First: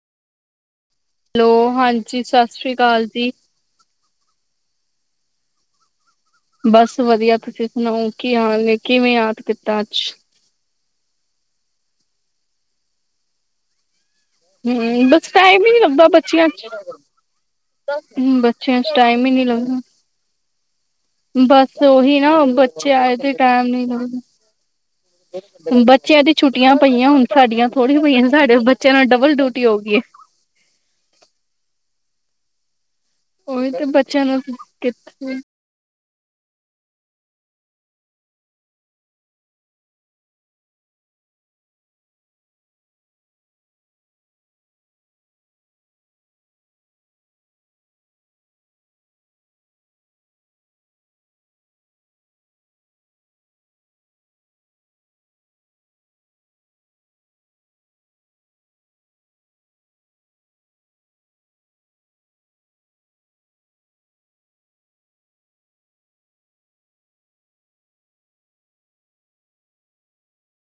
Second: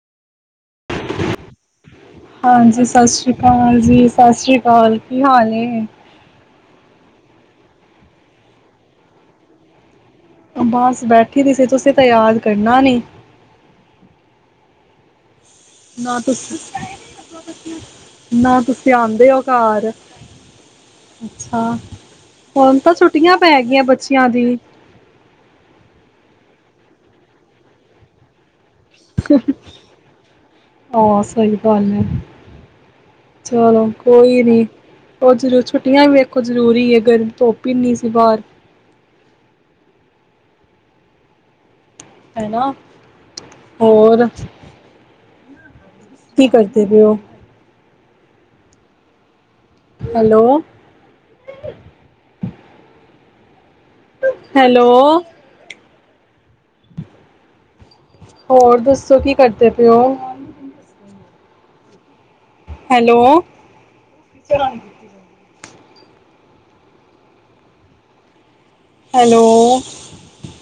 Hello ਹਾਂਜੀ ਸਤਿ ਸ੍ਰੀ ਹਾਂਜੀ ਅਕਾਲ ਸਸ ਜੀ ਰੀ ਕਾਲ ਜੀ। ਸਸ ਰੀ ਕਾਲ, ਕੀ ਹਾਲ ਏ। ਬਸ ਵਧੀਆ ਤੁਸੀਂ ਸੁਣਾਓ ਕੀ ਹਾਲ ਨੇ, ਕਿਵੇਂ ਯਾਦ ਕੀਤਾ ਅੱਜ? ਬਸ ਬੈਠੀ ਦੀ ਸੀ ਤੁਸੀਂ ਤਾਂ ਯਾਦ ਕਰਨਾ ਨੀ ਹੂੰ ਬਸ ਟਾਈਮ ਹੀ ਨੀ ਲੱਗਦਾ ਨਾ ਬੱਚਿਆਂ ਤੁਸੀਂ ਚ ਨਾ ਬੱਚਿਆਂ ਤੁਸੀਂ ਚ ਟਾਈਮ ਆਉਂਦੇ ਹੀ ਹੋ ਨੀ ਲਗਦਾ ਘਰ ਅੱਛਾ ਬਸ ਉਹੀ ਨਾ ਹੁਣ ਬੱਚੇ ਤਾਂ ਆਏ ਤੇ ਛੁੱਟੀਆਂ ਪੈ ਟਾਈਮ ਗਈਆਂ ਨੀ ਬੱਚਿਆਂ ਦੀ ਲਗਦਾ। ਬੱਚਿਆਂ ਦੀ ਛੁੱਟੀਆਂ ਪਈਆਂ ਹੁਣ ਸਾਡੀਆਂ ਥੋੜੀਆਂ ਪਈਆਂ ਨੇ ਸਾਡੇ ਬੱ ਆਹ ਸਹੀ ਗੱਲ ਐ। ਉਹੀ ਚਲੋ ਤੇ ਬੱਚਿਆਂ ਨਾਲ ਕੋਈ ਨੀ ਉਹ ਕਿੱਥੇ ਜਰੂਰ ਛੁੱਟੀਆਂ ਵੀ ਵੇਖ ਖ ਜ਼ਰੂਰੀ ਹੈ ਗਰਮੀ ਧੋਪੀ ਨਹੀਂ ਸੀ ਬਾਹਰ ਹਨਨਾ ਹੋਰ ਕੀ ਕਰਦੇ ਰਏ ਹੋ ਹੈਲੋ ਹੈਲੋ ਹੋਰ ਦੱਸੋ ਕੀ ਕਰਦੇ ਪਏਓ ਹੈਲੋ ਹੈਲੋ